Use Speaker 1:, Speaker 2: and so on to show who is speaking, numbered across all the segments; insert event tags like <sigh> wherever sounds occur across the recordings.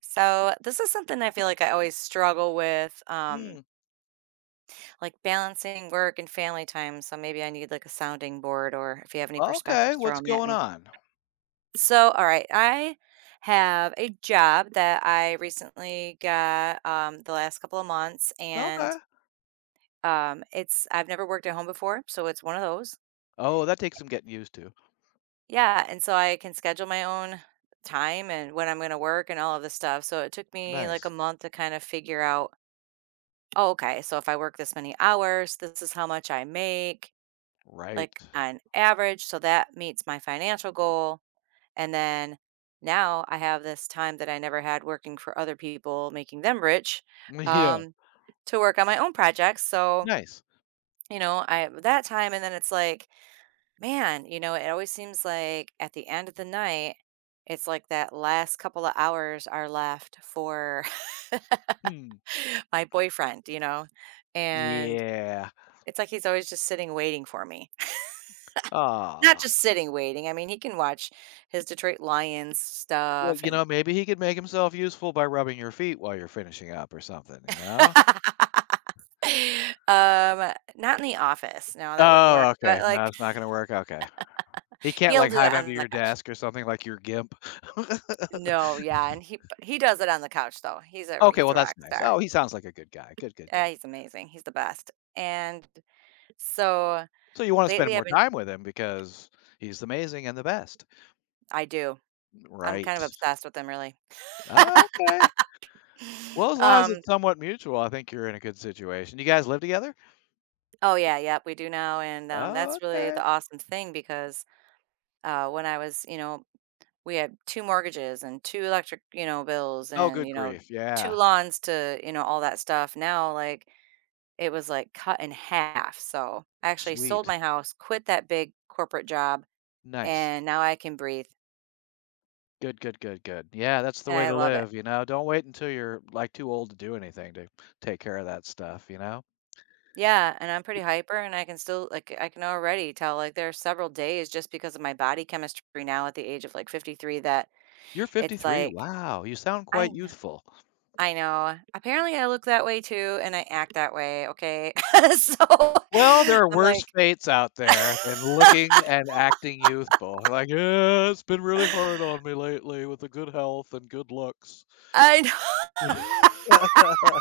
Speaker 1: So this is something I feel like I always struggle with,
Speaker 2: Hmm,
Speaker 1: like balancing work and family time. So maybe I need like a sounding board, or if you have any
Speaker 2: okay,
Speaker 1: perspectives, throw
Speaker 2: what's
Speaker 1: them at
Speaker 2: going
Speaker 1: me.
Speaker 2: on?
Speaker 1: So, all right, I have a job that I recently got the last couple of months, and
Speaker 2: Okay.
Speaker 1: it's I've never worked at home before, so it's one of those.
Speaker 2: Oh, that takes some getting used to.
Speaker 1: Yeah, and so I can schedule my own time and when I'm going to work and all of this stuff. So it took me like a
Speaker 2: Nice.
Speaker 1: month to kind of figure out, oh, okay, so if I work this many hours, this is how much I make,
Speaker 2: Right.
Speaker 1: like
Speaker 2: <laughs>
Speaker 1: on average. So that meets my financial goal. And then now I have this time that I never had working for other people, making them rich,
Speaker 2: Yeah,
Speaker 1: um, to work on my own projects. So,
Speaker 2: nice.
Speaker 1: you know, I have that time. And then it's like, man, you know, it always seems like at the end of the night, it's like that last couple of hours are left for
Speaker 2: Hmm,
Speaker 1: <laughs> my boyfriend, you know? And
Speaker 2: yeah.
Speaker 1: it's like he's always just sitting waiting for me. <laughs> Not
Speaker 2: Ah.
Speaker 1: just sitting waiting, I mean, he can watch his Detroit Lions
Speaker 2: Well,
Speaker 1: stuff and
Speaker 2: maybe he could make himself useful by rubbing your feet while you're finishing up or something, you know?
Speaker 1: <laughs> Not in the office, no, that wouldn't
Speaker 2: Oh,
Speaker 1: work, but,
Speaker 2: okay, no,
Speaker 1: like,
Speaker 2: it's not gonna work, okay. He can't,
Speaker 1: he'll
Speaker 2: like,
Speaker 1: do
Speaker 2: hide
Speaker 1: that
Speaker 2: under
Speaker 1: on the
Speaker 2: your
Speaker 1: couch.
Speaker 2: desk or something like your gimp?
Speaker 1: No,
Speaker 2: <laughs>
Speaker 1: yeah, and he does it on the couch, though. He's a
Speaker 2: Okay,
Speaker 1: he's
Speaker 2: well,
Speaker 1: a
Speaker 2: that's
Speaker 1: rock
Speaker 2: nice. Oh,
Speaker 1: star.
Speaker 2: he sounds like a good guy. Good, good,
Speaker 1: Yeah,
Speaker 2: good.
Speaker 1: he's amazing, he's the best, and so,
Speaker 2: So you wanna spend
Speaker 1: lately
Speaker 2: more time with him because he's amazing and the best.
Speaker 1: I do. I'm kind
Speaker 2: Right.
Speaker 1: of obsessed with him, really.
Speaker 2: Oh, okay.
Speaker 1: <laughs>
Speaker 2: Well, as long as
Speaker 1: Um,
Speaker 2: it's somewhat mutual, I think you're in a good situation. You guys live together?
Speaker 1: oh, yeah, yep, we do now, and,
Speaker 2: Oh,
Speaker 1: that's really
Speaker 2: okay.
Speaker 1: the awesome thing because when I was, you know, we had two mortgages and two electric, you know, bills
Speaker 2: Oh,
Speaker 1: and,
Speaker 2: good
Speaker 1: you know,
Speaker 2: grief.
Speaker 1: two
Speaker 2: Yeah.
Speaker 1: lawns to, you know, all that stuff. Now, like, it was like cut in half. So I actually sold
Speaker 2: Sweet.
Speaker 1: my house, quit that big corporate job,
Speaker 2: Nice.
Speaker 1: and now I can breathe
Speaker 2: Good, good, good, good. Yeah, that's the
Speaker 1: and
Speaker 2: way
Speaker 1: I
Speaker 2: to
Speaker 1: love it.
Speaker 2: live. Don't wait until you're like too old to do anything to take care of that stuff, you know.
Speaker 1: Yeah. And I'm pretty hyper and I can still, like, I can already tell, like, there are several days just because of my body chemistry now at the age of like 53 that
Speaker 2: You're
Speaker 1: it's
Speaker 2: 53.
Speaker 1: like,
Speaker 2: Wow, you sound
Speaker 1: I
Speaker 2: quite
Speaker 1: know.
Speaker 2: youthful.
Speaker 1: I know. Apparently, I look that way too, and I act that way. Okay, <laughs> so
Speaker 2: Well, there are
Speaker 1: <laughs> I'm
Speaker 2: worse
Speaker 1: like,
Speaker 2: fates out
Speaker 1: <laughs>
Speaker 2: there than looking and acting youthful. Like, yeah, it's been really hard on me lately with the good health and good looks.
Speaker 1: I know.
Speaker 2: <laughs>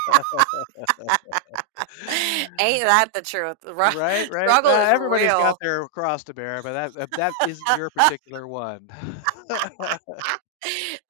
Speaker 1: <laughs> Ain't that the truth?
Speaker 2: Right, right.
Speaker 1: Struggle is
Speaker 2: Everybody's got
Speaker 1: real.
Speaker 2: their cross to bear, but that isn't your
Speaker 1: <laughs>
Speaker 2: particular one. <laughs>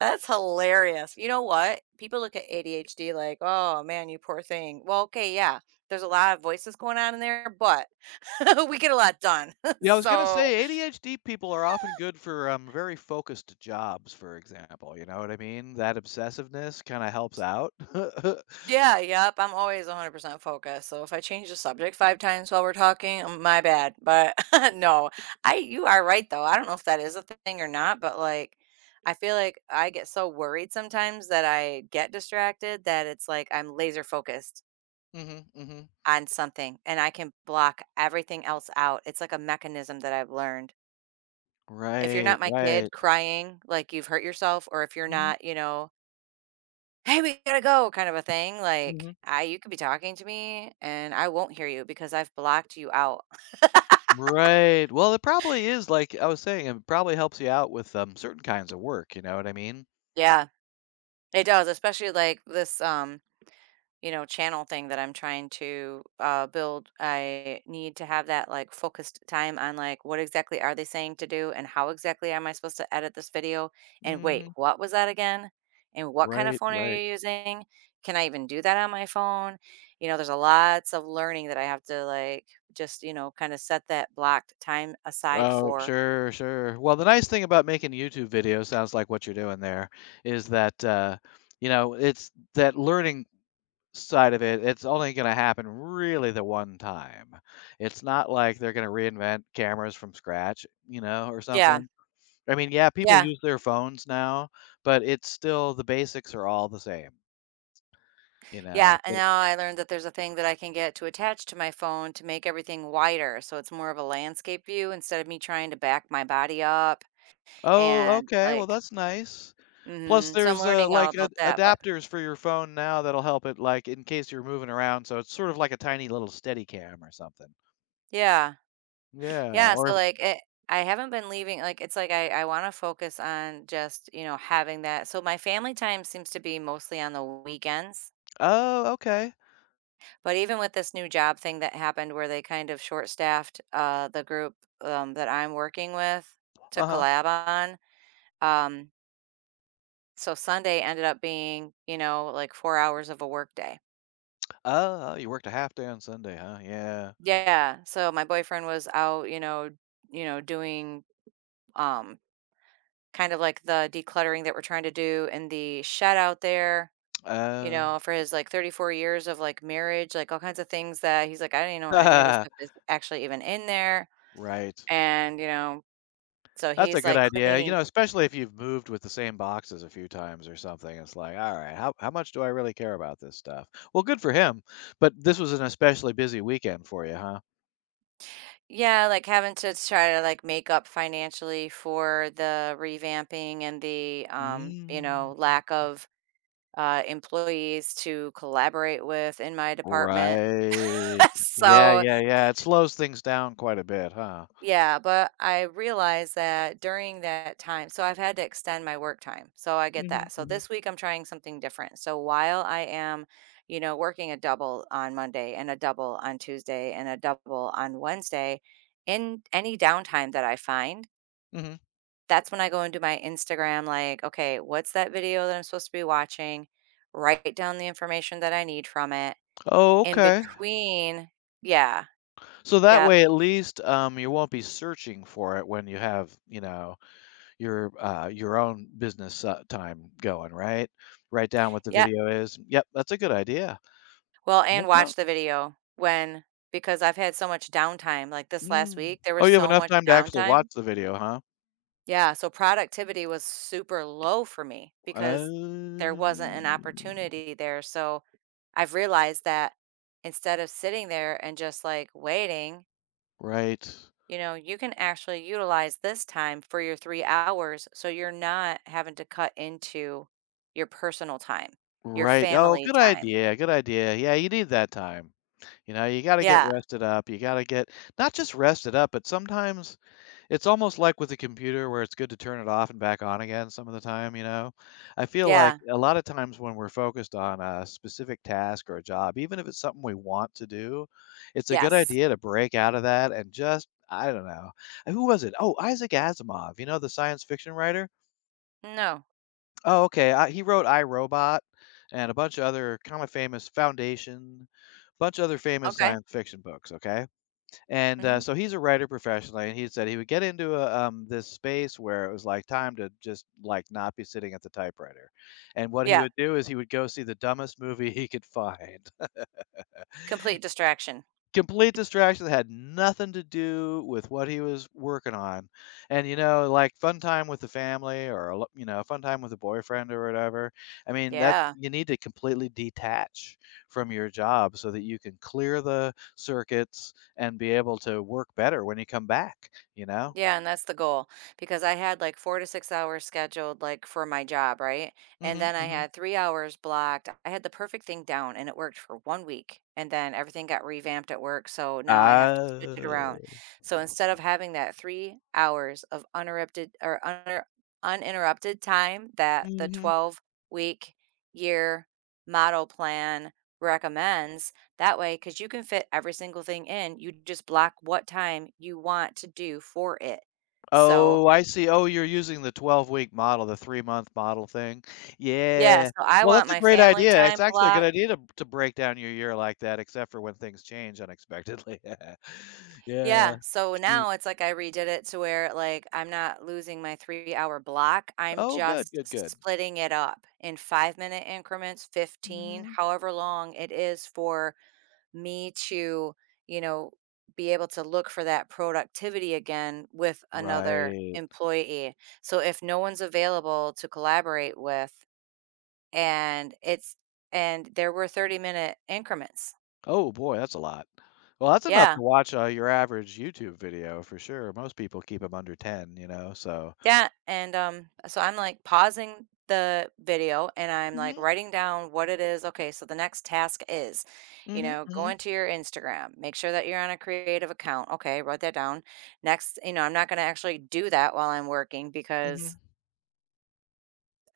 Speaker 1: That's hilarious. You know what? People look at ADHD like, oh man, you poor thing. Well, okay, yeah, there's a lot of voices going on in there, but <laughs> we get a lot done. <laughs>
Speaker 2: Yeah, I was gonna
Speaker 1: so
Speaker 2: say ADHD people are often good for very focused jobs, for example. You know what I mean? That obsessiveness kind of helps out. <laughs>
Speaker 1: Yeah, yep. I'm always 100% focused. So if I change the subject five times while we're talking, my bad. But <laughs> no, I you are right though. I don't know if that is a thing or not, but like I feel like I get so worried sometimes that I get distracted that it's like I'm laser focused
Speaker 2: Hmm, hmm.
Speaker 1: on something and I can block everything else out. It's like a mechanism that I've learned. If you're
Speaker 2: Right,
Speaker 1: not my
Speaker 2: right.
Speaker 1: kid crying like you've hurt yourself or if you're
Speaker 2: Hmm,
Speaker 1: not, you know, hey, we gotta go kind of a thing. Like,
Speaker 2: hmm.
Speaker 1: you could be talking to me and I won't hear you because I've blocked you out.
Speaker 2: Right. Well, it probably is like I was saying, it probably helps you out with certain kinds of work. You know what I mean?
Speaker 1: Yeah, it does, especially like this. You know, channel thing that I'm trying to build, I need to have that like focused time on like what exactly are they saying to do and how exactly am I supposed to edit this video? And wait,
Speaker 2: Hmm.
Speaker 1: what was that again? And what kind of
Speaker 2: Right,
Speaker 1: phone are
Speaker 2: right.
Speaker 1: you using? Can I even do that on my phone? You know, there's a lots of learning that I have to like just, you know, kind of set that blocked time aside
Speaker 2: Oh,
Speaker 1: for.
Speaker 2: sure, sure. Well, the nice thing about making YouTube videos sounds like what you're doing there is that, it's that learning side of it, it's only going to happen really the one time. It's not like they're going to reinvent cameras from scratch, or
Speaker 1: Yeah.
Speaker 2: something. I mean, yeah, people
Speaker 1: Yeah.
Speaker 2: use their phones now, but it's still the basics are all the same, you know.
Speaker 1: Yeah, and
Speaker 2: Get-
Speaker 1: now I learned that there's a thing that I can get to attach to my phone to make everything wider, so it's more of a landscape view instead of me trying to back my body up
Speaker 2: Oh,
Speaker 1: and
Speaker 2: okay. Well,
Speaker 1: like
Speaker 2: that's nice. Plus,
Speaker 1: mhm, so I'm
Speaker 2: there's,
Speaker 1: learning all
Speaker 2: like, ad
Speaker 1: about that, but
Speaker 2: adapters for your phone now that'll help it, like, in case you're moving around, so it's sort of like a tiny little Steadicam or something.
Speaker 1: yeah.
Speaker 2: Yeah,
Speaker 1: Yeah, so,
Speaker 2: or
Speaker 1: like, it I haven't been leaving like, it's like I wanna focus on just, you know, having that so my family time seems to be mostly on the weekends,
Speaker 2: Oh, okay.
Speaker 1: but even with this new job thing that happened where they kind of short-staffed, the group, that I'm working with to
Speaker 2: Uh-huh.
Speaker 1: collab on. Um, so Sunday ended up being, you know, like 4 hours of a work day.
Speaker 2: Oh, you worked a half day on Sunday, huh? Yeah.
Speaker 1: Yeah, so my boyfriend was out, you know, doing, um, kind of like the decluttering that we're trying to do in the shed out there, you
Speaker 2: Oh.
Speaker 1: know, for his, like, 34 years of, like, marriage, like, all kinds of things that he's like, "I don't even know any of this stuff
Speaker 2: <laughs>
Speaker 1: is actually even in there,"
Speaker 2: Right.
Speaker 1: and, you know, so
Speaker 2: That's a
Speaker 1: he's,
Speaker 2: good
Speaker 1: like,
Speaker 2: idea, you
Speaker 1: cleaning.
Speaker 2: know, especially if you've moved with the same boxes a few times or something, it's like, "Alright, how much do I really care about this stuff?" Well, good for him, but this was an especially busy weekend for you, huh?
Speaker 1: Yeah, like having to try to like make up financially for the revamping and the
Speaker 2: Mm.
Speaker 1: lack of employees to collaborate with in my department. <laughs>
Speaker 2: Right. Yeah,
Speaker 1: So,
Speaker 2: yeah, yeah, it slows things down quite a bit, huh?
Speaker 1: yeah, but I realized that during that time, so I've had to extend my work time. So I get
Speaker 2: Mhm,
Speaker 1: that. So
Speaker 2: mhm,
Speaker 1: this week I'm trying something different. So while I am, you know, working a double on Monday and a double on Tuesday and a double on Wednesday, in any downtime that I find,
Speaker 2: mhm.
Speaker 1: that's when I go into my Instagram, like, okay, what's that video that I'm supposed to be watching? Write down the information that I need from it.
Speaker 2: Oh,
Speaker 1: In
Speaker 2: okay.
Speaker 1: between, yeah,
Speaker 2: So that
Speaker 1: yep,
Speaker 2: way, at least, you won't be searching for it when you have, your own business, time going, right? Write down what the
Speaker 1: yeah.
Speaker 2: video is. Yep, that's a good idea.
Speaker 1: Well, and
Speaker 2: That's
Speaker 1: watch
Speaker 2: not
Speaker 1: the video when, because I've had so much downtime. Like this last
Speaker 2: Mm.
Speaker 1: week, there
Speaker 2: Oh,
Speaker 1: was
Speaker 2: you have
Speaker 1: so
Speaker 2: enough
Speaker 1: much
Speaker 2: time to actually watch
Speaker 1: downtime.
Speaker 2: the video, huh?
Speaker 1: Yeah. So productivity was super low for me because there
Speaker 2: Uh.
Speaker 1: wasn't an opportunity there. So I've realized that instead of sitting there and just like waiting,
Speaker 2: Right.
Speaker 1: you know, you can actually utilize this time for your 3 hours so you're not having to cut into your personal time, your
Speaker 2: Right. Oh,
Speaker 1: family
Speaker 2: good
Speaker 1: time.
Speaker 2: idea, good idea. Yeah, you need that time. You know, you gotta get
Speaker 1: Yeah,
Speaker 2: rested up, you gotta get not just rested up, but sometimes it's almost like with a computer where it's good to turn it off and back on again some of the time, you know? I feel like
Speaker 1: yeah,
Speaker 2: a lot of times when we're focused on a specific task or a job, even if it's something we want to do, it's a good
Speaker 1: yes.
Speaker 2: idea to break out of that and just I don't know. Who was it? Oh, Isaac Asimov, you know, the science fiction writer?
Speaker 1: No.
Speaker 2: Oh, okay. He wrote I, Robot and a bunch of other kind of famous Foundation, bunch of other famous
Speaker 1: Okay.
Speaker 2: science fiction books. Okay, and
Speaker 1: Hmm.
Speaker 2: so he's a writer professionally, and he said he would get into this space where it was like time to just like not be sitting at the typewriter, and what he
Speaker 1: Yeah.
Speaker 2: would do is he would go see the dumbest movie <laughs> he could find.
Speaker 1: Complete distraction.
Speaker 2: Complete distraction that had nothing to do with what he was working on. And, like, fun time with the family or, a lo you know, fun time with a boyfriend or whatever, I mean, that's
Speaker 1: Yeah.
Speaker 2: you need to completely detach from your job so that you can clear the circuits and be able to work better when you come back, you know?
Speaker 1: Yeah, and that's the goal because I had like 4 to 6 hours scheduled, like for my job, right? And
Speaker 2: Mhm,
Speaker 1: then I
Speaker 2: mhm.
Speaker 1: had 3 hours blocked. I had the perfect thing down and it worked for one week. And then everything got revamped at work. So now I have to switch it
Speaker 2: Ah.
Speaker 1: around. So instead of having that 3 hours of uninterrupted or uninterrupted time that the
Speaker 2: Mhm.
Speaker 1: 12-week year model plan recommends, that way, because you can fit every single thing in, you just block what time you want to do for it. So,
Speaker 2: Oh, I see. Oh, you're using the 12-week model, the 3-month model thing.
Speaker 1: yeah,
Speaker 2: Yeah.
Speaker 1: so I
Speaker 2: Well,
Speaker 1: want
Speaker 2: that's a
Speaker 1: my
Speaker 2: great
Speaker 1: family
Speaker 2: idea. It's
Speaker 1: time
Speaker 2: actually a good
Speaker 1: block.
Speaker 2: idea to break down your year like that, except for when things change unexpectedly. <laughs> Yeah. Yeah.
Speaker 1: Yeah, so
Speaker 2: Shoot.
Speaker 1: now it's like I redid it to where like I'm not losing my 3 hour block. I'm
Speaker 2: Oh, good,
Speaker 1: just
Speaker 2: good, good.
Speaker 1: splitting it up in 5 minute increments, 15,
Speaker 2: Mhm.
Speaker 1: however long it is for me to, you know, be able to look for that productivity again with another
Speaker 2: Right.
Speaker 1: employee. So if no one's available to collaborate with and it's and there were 30-minute increments.
Speaker 2: Oh, boy, that's a lot. Well, that's enough
Speaker 1: Yeah.
Speaker 2: to watch, your average YouTube video for sure. Most people keep them under 10, so
Speaker 1: Yeah, and so I'm like pausing the video and I'm like
Speaker 2: Mhm.
Speaker 1: writing down what it is. Okay, so the next task is, you
Speaker 2: Mhm,
Speaker 1: know, go
Speaker 2: mhm,
Speaker 1: into your Instagram, make sure that you're on a creative account. Okay, wrote that down. Next, you know, I'm not going to actually do that while I'm working because
Speaker 2: mhm.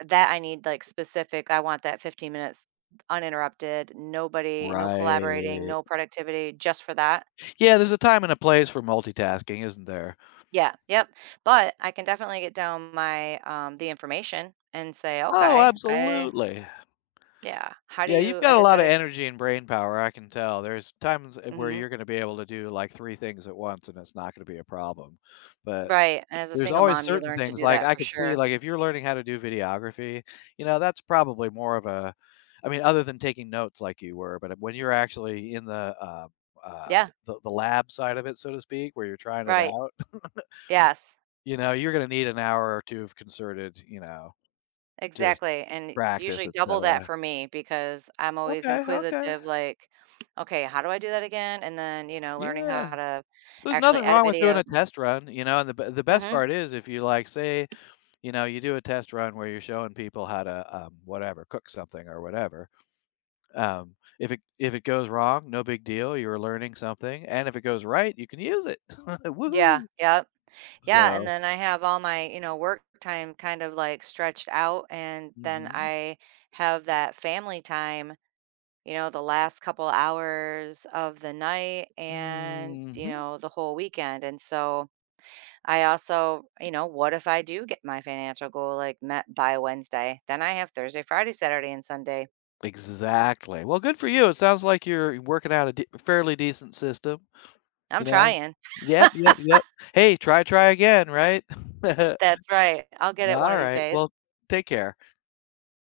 Speaker 1: that I need like specific, I want that 15 minutes uninterrupted, nobody, no collaborating,
Speaker 2: Right.
Speaker 1: no productivity, just for that.
Speaker 2: Yeah, there's a time and a place for multitasking, isn't there?
Speaker 1: Yeah, yep. But I can definitely get down my the information and say,
Speaker 2: Oh,
Speaker 1: okay, I
Speaker 2: absolutely.
Speaker 1: Yeah, how do
Speaker 2: Yeah, you've
Speaker 1: you
Speaker 2: got a
Speaker 1: edit
Speaker 2: lot
Speaker 1: that,
Speaker 2: of
Speaker 1: like
Speaker 2: energy and brain power, I can tell. There's times where
Speaker 1: mhm,
Speaker 2: you're going to be able to do like 3 things at once and it's not going to be a problem. But
Speaker 1: right, and as a
Speaker 2: there's
Speaker 1: single
Speaker 2: always
Speaker 1: mom, you
Speaker 2: certain
Speaker 1: learn to
Speaker 2: things
Speaker 1: do
Speaker 2: like
Speaker 1: that
Speaker 2: I
Speaker 1: for
Speaker 2: could see
Speaker 1: sure.
Speaker 2: like if you're learning how to do videography, that's probably more of a I mean other than taking notes like you were, but when you're actually in the uh uh
Speaker 1: Yeah,
Speaker 2: the, the lab side of it so to speak where you're trying it
Speaker 1: right,
Speaker 2: out
Speaker 1: yes,
Speaker 2: <laughs> you're going to need an hour or two of concerted just
Speaker 1: exactly, and
Speaker 2: practice,
Speaker 1: usually double
Speaker 2: etc.
Speaker 1: that for me because I'm always
Speaker 2: Okay, okay.
Speaker 1: inquisitive, like, "Okay, how do I do that again?" And then, you know, learning
Speaker 2: Yeah,
Speaker 1: how to
Speaker 2: there's
Speaker 1: actually
Speaker 2: nothing
Speaker 1: edit
Speaker 2: wrong with doing
Speaker 1: videos.
Speaker 2: a test run, and the best
Speaker 1: Mhm,
Speaker 2: part is if you, like, say, you do a test run where you're showing people how to, whatever, cook something or whatever, if it goes wrong, no big deal, you're learning something, and if it goes right, you can use it. <laughs>
Speaker 1: yeah,
Speaker 2: Woohoo.
Speaker 1: yep, yeah, and
Speaker 2: So
Speaker 1: then I have all my, you know, work time kind of, like, stretched out, and then
Speaker 2: Mhm.
Speaker 1: I have that family time, you know, the last couple hours of the night and, you
Speaker 2: Mhm.
Speaker 1: know, the whole weekend. And so I also, you know, what if I do get my financial goal like met by Wednesday? Then I have Thursday, Friday, Saturday, and Sunday.
Speaker 2: Exactly. Well, good for you, it sounds like you're working out a d fairly decent system, you
Speaker 1: I'm
Speaker 2: know?
Speaker 1: trying.
Speaker 2: Yep, yep, yep. Hey, try, try again, right? <laughs>
Speaker 1: That's right. I'll get it one
Speaker 2: All
Speaker 1: of these
Speaker 2: right.
Speaker 1: days.
Speaker 2: Well, take care.